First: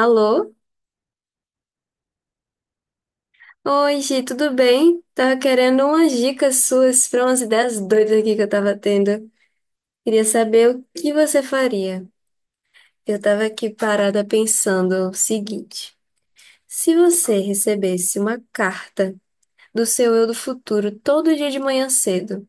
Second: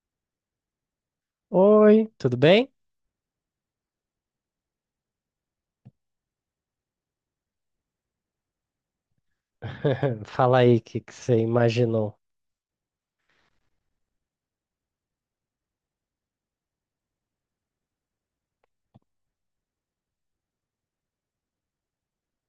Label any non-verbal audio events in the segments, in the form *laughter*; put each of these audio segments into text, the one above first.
Alô? Oi, tudo bem? Oi, Gi, tudo bem? Tava querendo umas dicas suas para umas ideias doidas aqui que eu tava tendo. Queria *laughs* Fala saber aí o o que que que você você faria. imaginou. Eu tava aqui parada pensando o seguinte: se você recebesse uma carta do seu eu do futuro todo dia de manhã cedo,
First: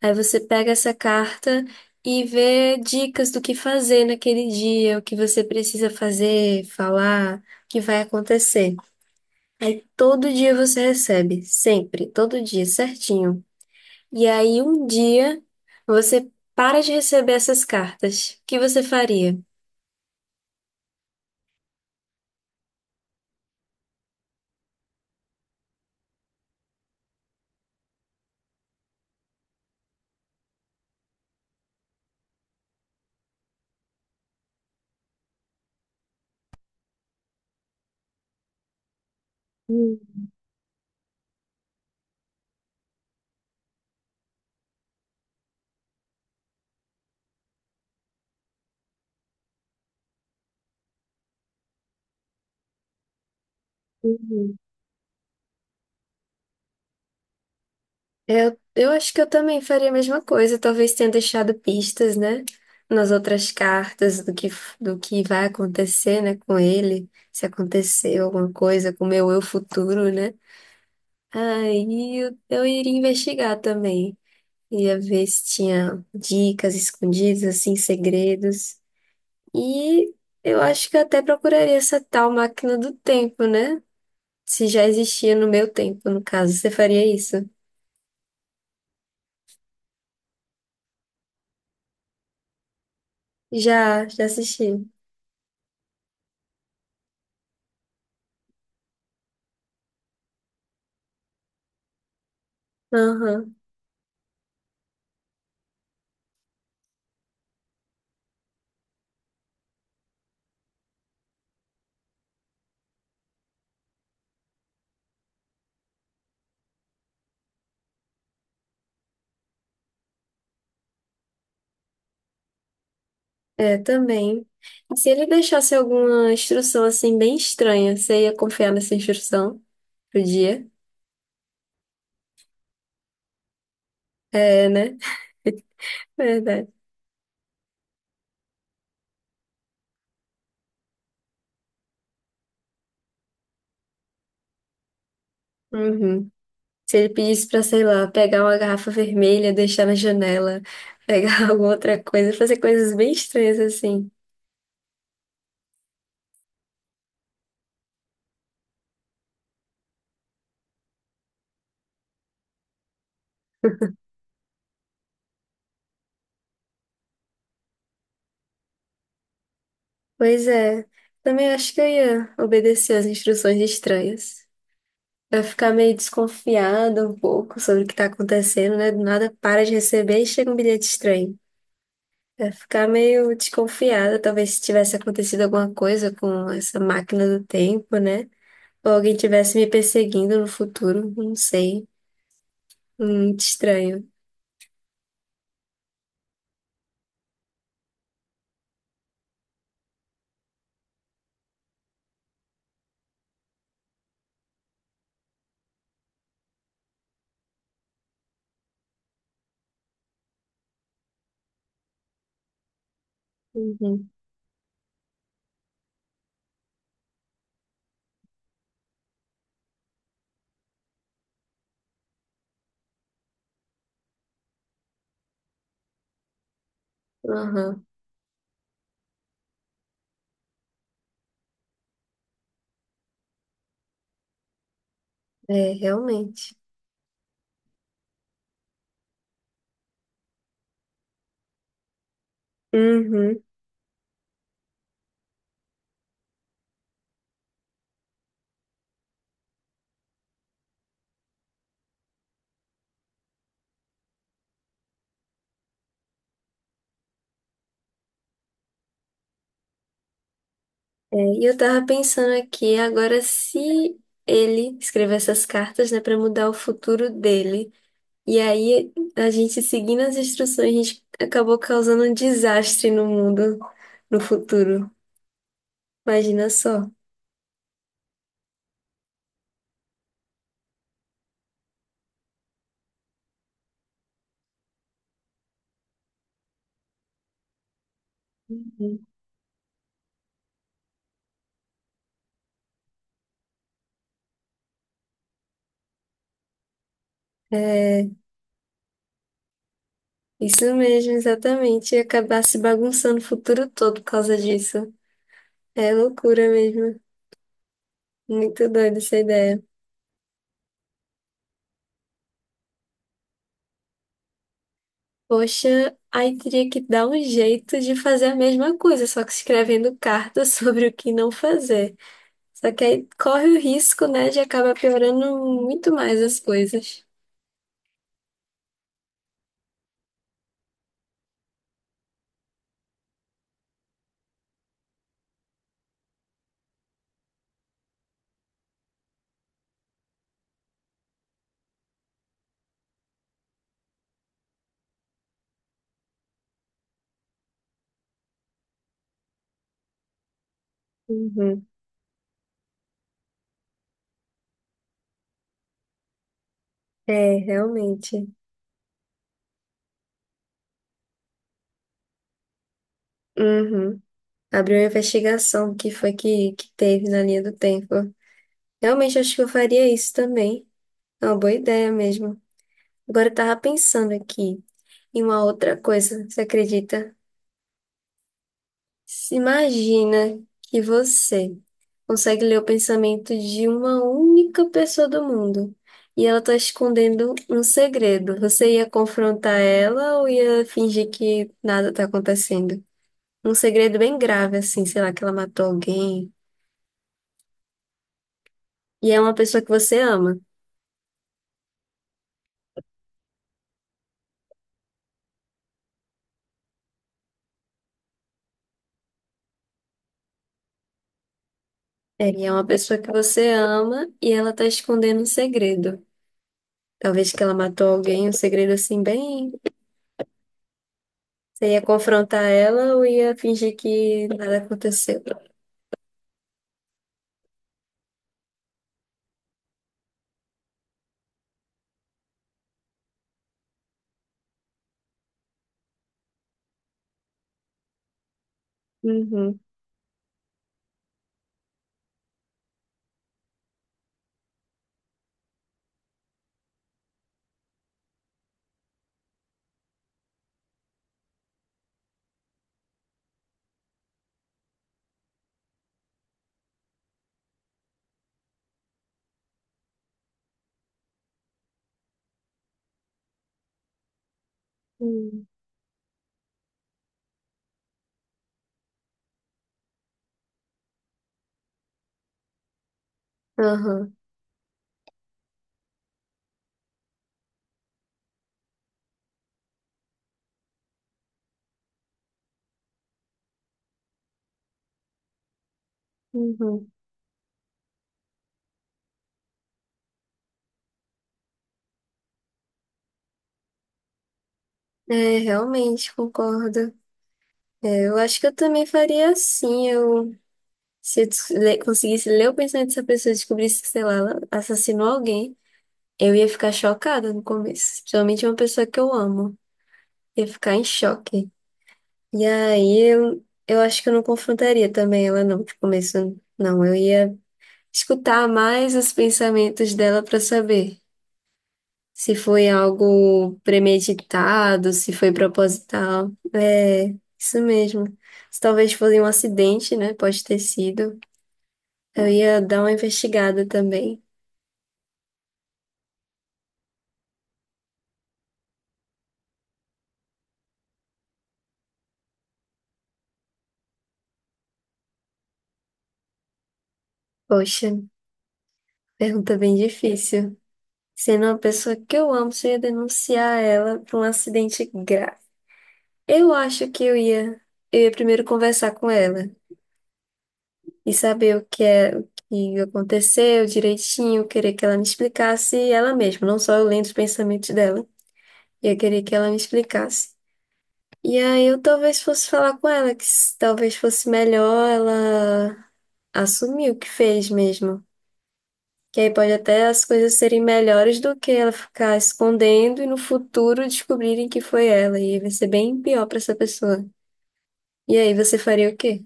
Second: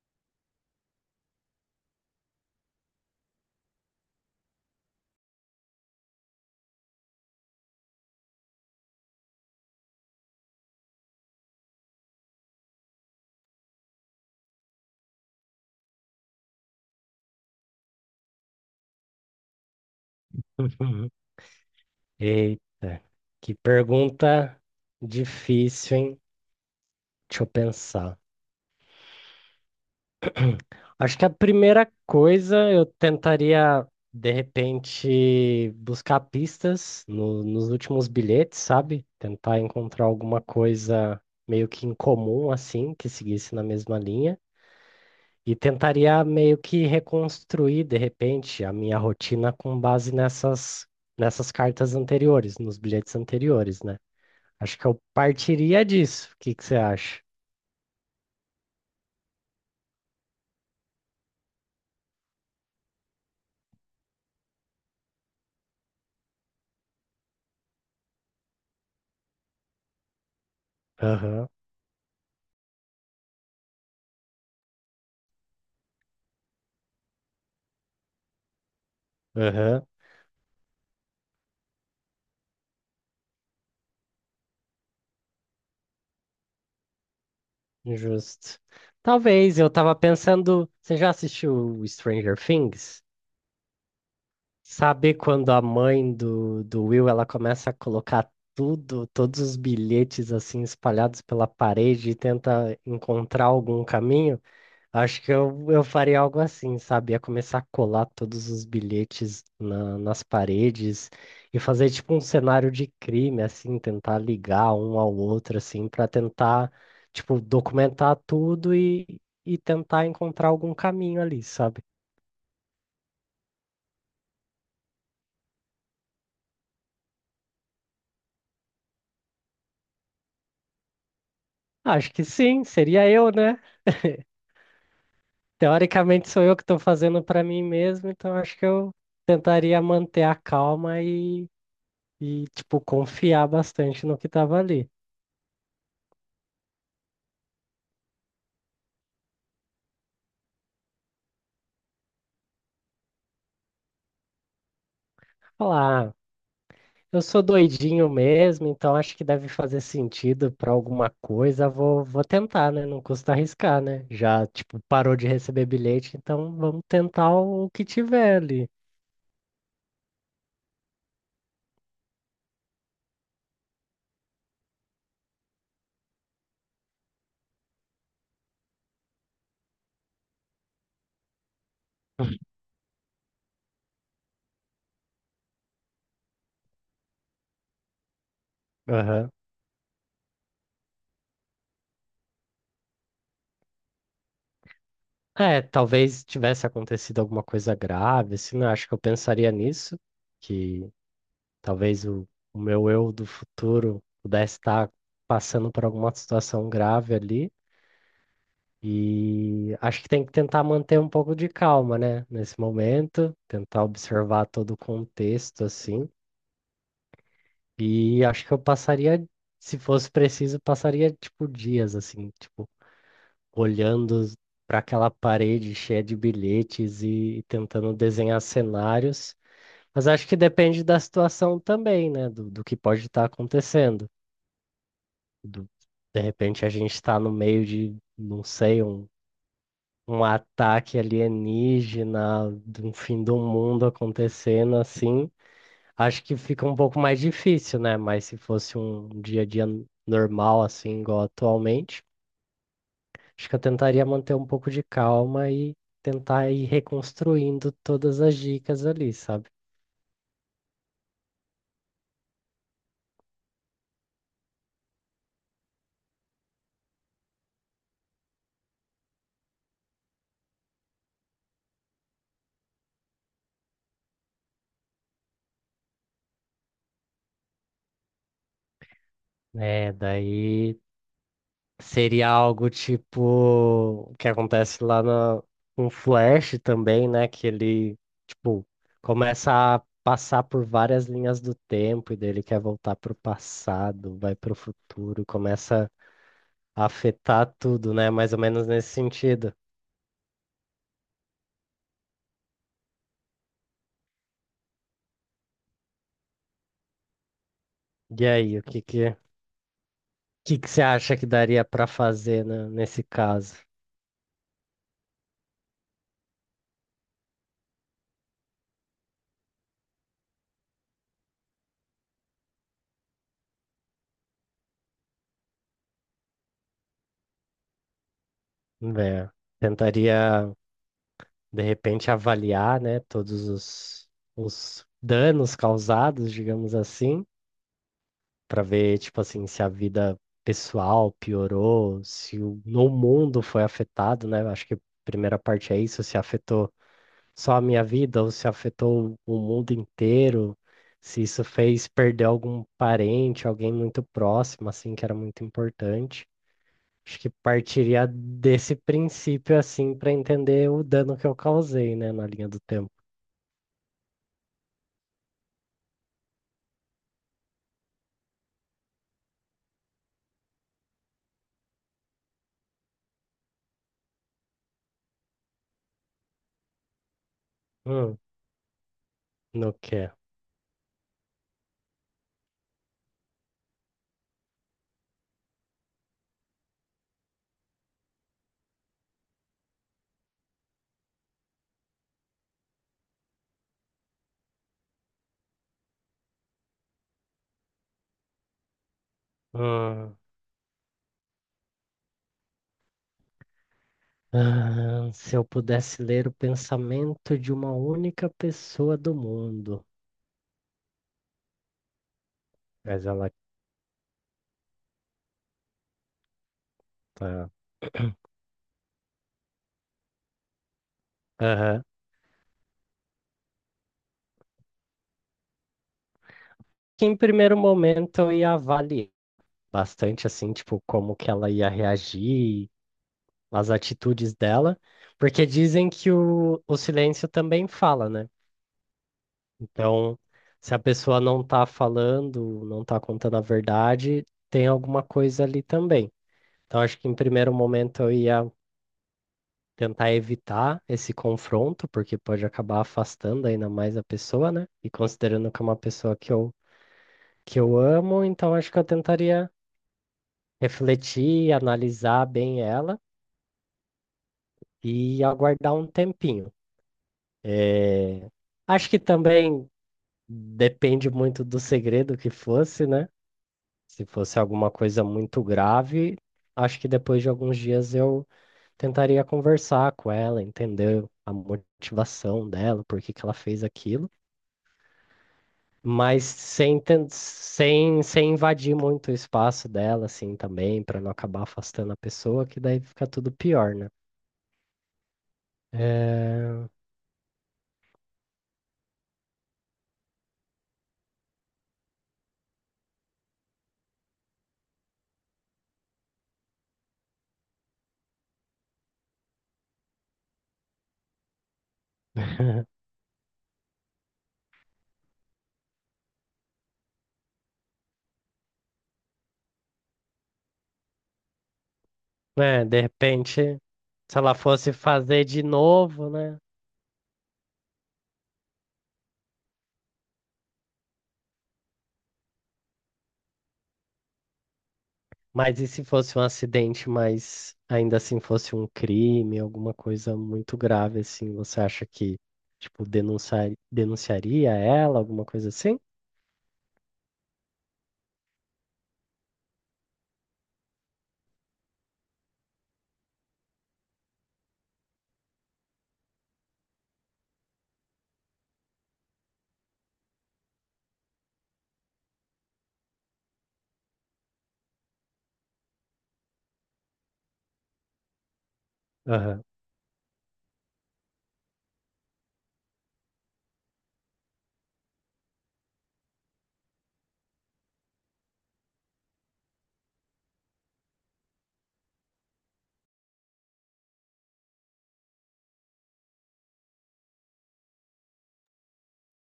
aí você pega essa carta e vê dicas do que fazer naquele dia, o que você precisa fazer, falar, o que vai acontecer. Aí todo dia você recebe, sempre, todo dia, certinho. E aí um dia você para de receber essas cartas. O que você faria? *laughs* Eita, que pergunta difícil, hein? Deixa eu pensar. Acho que a primeira coisa eu tentaria, de repente, buscar pistas nos últimos bilhetes, sabe? Tentar Hum, encontrar alguma coisa meio que incomum, assim, que seguisse na mesma linha. E tentaria meio que reconstruir, de repente, a minha rotina com base nessas cartas anteriores, nos bilhetes anteriores, né? uhum. Acho que eu partiria disso. O que que você acha? Eu acho que eu também faria a mesma coisa, talvez tenha deixado pistas, né, nas outras cartas do que vai acontecer, né, com ele, se aconteceu alguma coisa com o meu eu futuro, né? Aham, Aí eu iria investigar também. Ia ver se tinha dicas escondidas, assim, segredos. aham, E eu acho que eu até procuraria essa tal máquina do tempo, né? Se já existia no meu tempo, no caso, você faria isso? justo. Talvez, eu tava pensando. Você já assistiu Stranger Things? Já assisti. Sabe quando a mãe do Will ela começa a colocar tudo, todos os bilhetes assim espalhados pela parede e tenta encontrar Aham, algum caminho? Acho que eu faria algo assim, sabe? Ia começar a colar todos os bilhetes nas paredes e fazer tipo um cenário de crime, assim, tentar ligar um ao outro, assim, para tentar, tipo, documentar tudo e tentar encontrar algum caminho ali, sabe? é, também. E se ele deixasse alguma instrução, assim, bem estranha, você ia confiar nessa instrução pro dia? Acho que sim, seria eu, né? É, né? *laughs* Teoricamente sou eu que Verdade. estou fazendo para mim mesmo, então acho que eu tentaria manter a calma e tipo, confiar bastante no que estava ali. Uhum. Se ele pedisse pra, sei lá, pegar uma garrafa vermelha, deixar na janela, pegar *laughs* alguma outra coisa, fazer coisas bem estranhas assim. Falar. "Ah, eu sou doidinho mesmo, então acho que deve fazer sentido para alguma coisa. Vou tentar, né? Não custa arriscar, né? Já, tipo, parou de receber bilhete, então vamos tentar o que tiver ali. Pois é, também acho que eu ia obedecer às instruções estranhas. Vai ficar meio desconfiada um pouco sobre o que tá acontecendo, né? Do nada para de receber e chega um bilhete estranho. Vai ficar meio desconfiada, talvez se tivesse acontecido alguma coisa com essa máquina do tempo, né? Ou alguém Aham. tivesse me perseguindo no futuro, não sei. Muito estranho. É, talvez tivesse acontecido alguma coisa grave, assim, né? Acho que eu pensaria nisso, que talvez o meu eu do futuro pudesse estar passando por alguma situação grave ali. E acho que tem que tentar manter um pouco de calma, né? Nesse momento, tentar Uhum. observar todo o contexto, assim. E acho que eu passaria, se fosse preciso, passaria, tipo, dias, assim, tipo, olhando para aquela parede cheia de bilhetes e Aham, tentando desenhar cenários. Mas acho que depende da situação também, né? Do que pode estar acontecendo. Do- é, de realmente. repente a gente está no meio de, não sei, um ataque alienígena, de um fim do Uhum. mundo acontecendo assim, acho que fica um pouco mais difícil, né? Mas se fosse um dia a dia normal, assim, igual atualmente, acho que eu tentaria manter um pouco de calma e tentar ir reconstruindo todas as dicas ali, sabe? É, e eu tava pensando aqui, agora se ele escrever essas cartas, né, para mudar o futuro dele, e aí a gente seguindo as instruções, a gente acabou causando um desastre no mundo no futuro. Imagina só. É, daí. Seria algo tipo o que acontece lá na, com o Flash também, né? Que ele, tipo, Uhum. começa a passar por várias linhas do tempo e daí ele quer voltar pro passado, vai pro futuro, começa a afetar tudo, É, né? Mais ou menos nesse sentido. isso mesmo, exatamente. E acabar se bagunçando o futuro todo por causa disso. É loucura mesmo. E aí, Muito doida o essa ideia. que que você acha que daria pra fazer, né, nesse caso? Poxa, aí teria que dar um jeito de fazer a mesma coisa, só que escrevendo carta *laughs* sobre o que não fazer. Só que aí corre o risco, né, de acabar piorando muito mais as coisas. Né, tentaria, de repente, avaliar, né, os danos causados, digamos assim. Pra ver, tipo assim, se a vida pessoal piorou, se o no mundo foi afetado, né? Eu acho que a primeira parte é isso, se afetou só a minha vida ou se afetou o mundo inteiro, se isso Uhum. fez perder algum parente, alguém muito próximo, assim, que era muito importante. Acho que É, partiria realmente. desse princípio, assim, pra entender o dano que eu causei, né, na linha do tempo. Uhum. Abriu uma investigação do que foi que teve na linha do tempo. Realmente acho que eu faria isso também. É uma boa ideia mesmo. Agora eu tava pensando aqui em uma outra coisa, você acredita? Hum, Se no quê? imagina que você consegue ler o pensamento de uma única pessoa do mundo e ela está escondendo um segredo. Você ia confrontar ela ou ia fingir que nada está acontecendo? Um segredo bem grave, assim, sei lá, que ela matou alguém. E é uma pessoa que você Hum. ama. Ah, se eu pudesse ler o pensamento de uma única pessoa do mundo, É, e é uma pessoa mas que ela você ama e ela está escondendo um segredo. Talvez que tá. ela matou alguém, um segredo assim bem. Você ia Aham. confrontar ela ou ia fingir que nada aconteceu? Que em primeiro momento eu ia avaliar bastante assim, tipo, como que ela ia reagir, as atitudes dela, porque dizem que o silêncio também fala, né? Uhum. Então, se a pessoa não tá falando, não tá contando a verdade, tem alguma coisa ali também. Então, acho que em primeiro momento eu ia tentar evitar esse confronto, porque pode acabar afastando ainda mais a pessoa, né? E considerando que é uma pessoa que eu amo, então acho que eu tentaria refletir, analisar bem ela e Uhum. aguardar um tempinho. Eh, Acho que também depende muito do segredo que fosse, né? Se Aham. fosse alguma coisa muito grave, acho que depois de alguns dias eu tentaria conversar com ela, entender a motivação dela, por que que ela fez aquilo. Mas sem, Uhum. tan- sem, sem invadir muito o espaço dela, assim, também, para não acabar afastando a pessoa, que daí fica tudo pior, né? É, realmente É... concordo. É, eu acho que eu também faria assim. Se eu conseguisse ler o pensamento dessa pessoa e descobrisse que, sei lá, ela assassinou alguém, eu ia ficar chocada no começo. Principalmente uma pessoa que eu amo. Ia ficar em choque. E *laughs* aí eu acho que eu não confrontaria também ela, não, de começo. Não, eu ia escutar mais os pensamentos dela pra saber se É, foi de algo repente, se ela fosse premeditado, se fazer foi de novo, proposital. né? É, isso mesmo. Se talvez fosse um acidente, né? Pode ter sido. Eu ia dar uma investigada também. Mas e se fosse um acidente, mas ainda assim fosse um crime, alguma coisa muito grave, assim, você acha que, tipo, denunciaria ela, alguma coisa assim? Poxa, pergunta bem difícil. Sendo uma pessoa que eu amo, se eu ia denunciar ela por um acidente grave. Eu acho que eu ia primeiro conversar com ela e saber o que é, o que aconteceu direitinho, querer que ela me explicasse ela mesma, não só eu lendo os pensamentos dela. Eu queria que Aham. ela me explicasse. E aí eu talvez fosse falar com ela, que talvez fosse melhor ela assumir o que fez mesmo. Que aí pode até as coisas serem melhores do que ela ficar escondendo e no futuro descobrirem que foi ela. E aí vai ser bem pior pra essa pessoa. E aí você faria o quê?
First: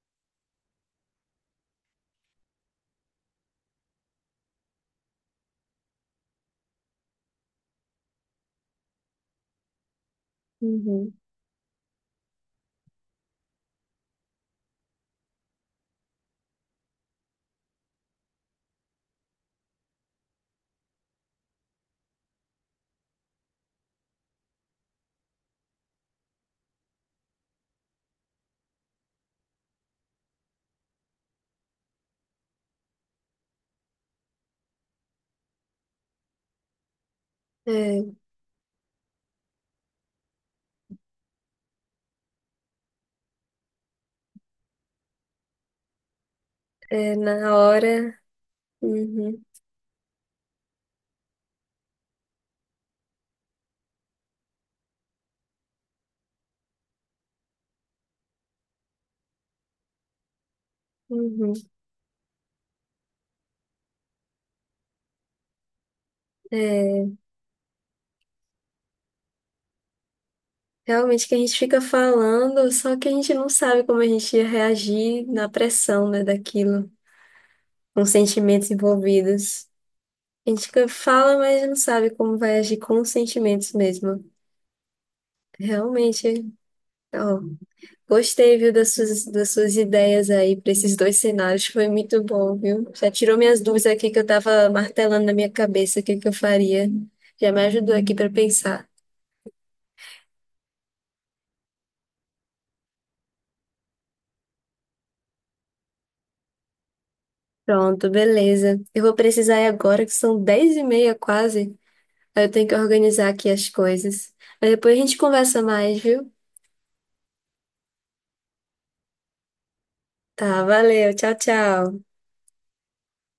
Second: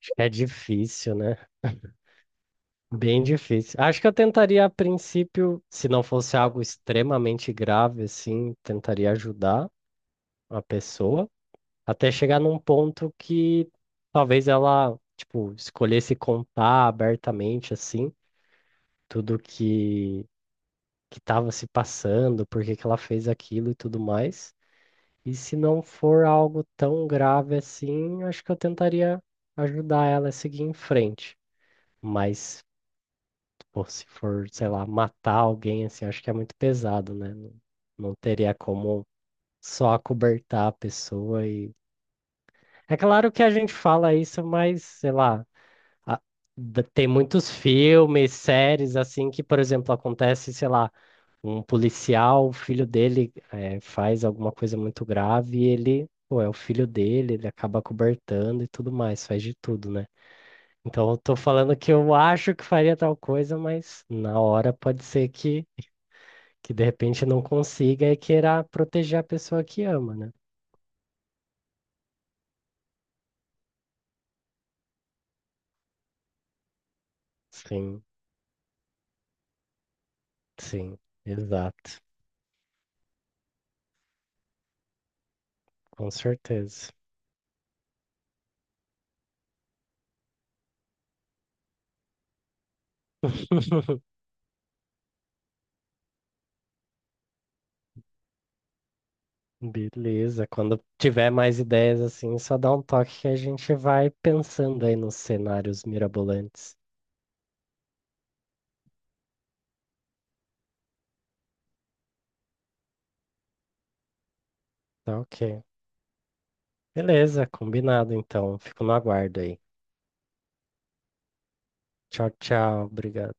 Acho que é difícil, né? Bem difícil. Acho que eu tentaria, a princípio, se não fosse algo extremamente grave, assim, tentaria ajudar a Uhum. pessoa até chegar num ponto que talvez ela, tipo, escolhesse contar abertamente, assim, tudo que estava se passando, por que que ela fez aquilo e tudo mais. E se não for algo tão grave assim, acho que eu tentaria ajudar ela a seguir em frente. Mas pô, se for, sei lá, matar alguém, assim, acho que é muito pesado, né? Não, É, não teria como só acobertar a pessoa e... É claro que a gente fala isso, mas, sei lá, a- tem é, muitos na hora. filmes, séries, assim, Uhum, que, por exemplo, acontece, sei lá, um policial, o filho dele faz alguma coisa muito grave e ele, pô, é o filho dele, ele acaba acobertando e tudo mais, faz de tudo, né? Então, eu tô uhum. falando que eu acho que faria tal coisa, mas na hora pode ser que de É, repente não consiga e queira proteger a pessoa que ama, né? realmente que a gente fica falando, só que a gente não sabe como a gente ia reagir na pressão, né, daquilo. Sim, Com sentimentos envolvidos. A gente fica- sim, fala, mas não exato, sabe como vai agir com os sentimentos mesmo. com Realmente, certeza. ó, gostei, viu, das suas ideias aí para esses dois cenários. Foi muito bom, viu? Já tirou minhas dúvidas *laughs* aqui que eu tava martelando na minha cabeça o que que eu faria. Já me ajudou aqui para pensar. Beleza, quando tiver mais ideias assim, só dá um toque que a gente vai pensando aí nos cenários mirabolantes. Pronto, beleza. Eu vou precisar ir agora, que são 10:30 quase. Aí eu tenho que organizar aqui as coisas. Mas depois a gente Tá conversa ok. mais, viu? Beleza, combinado então. Fico no aguardo aí. Tá, valeu. Tchau, tchau. Tchau, tchau. Obrigado.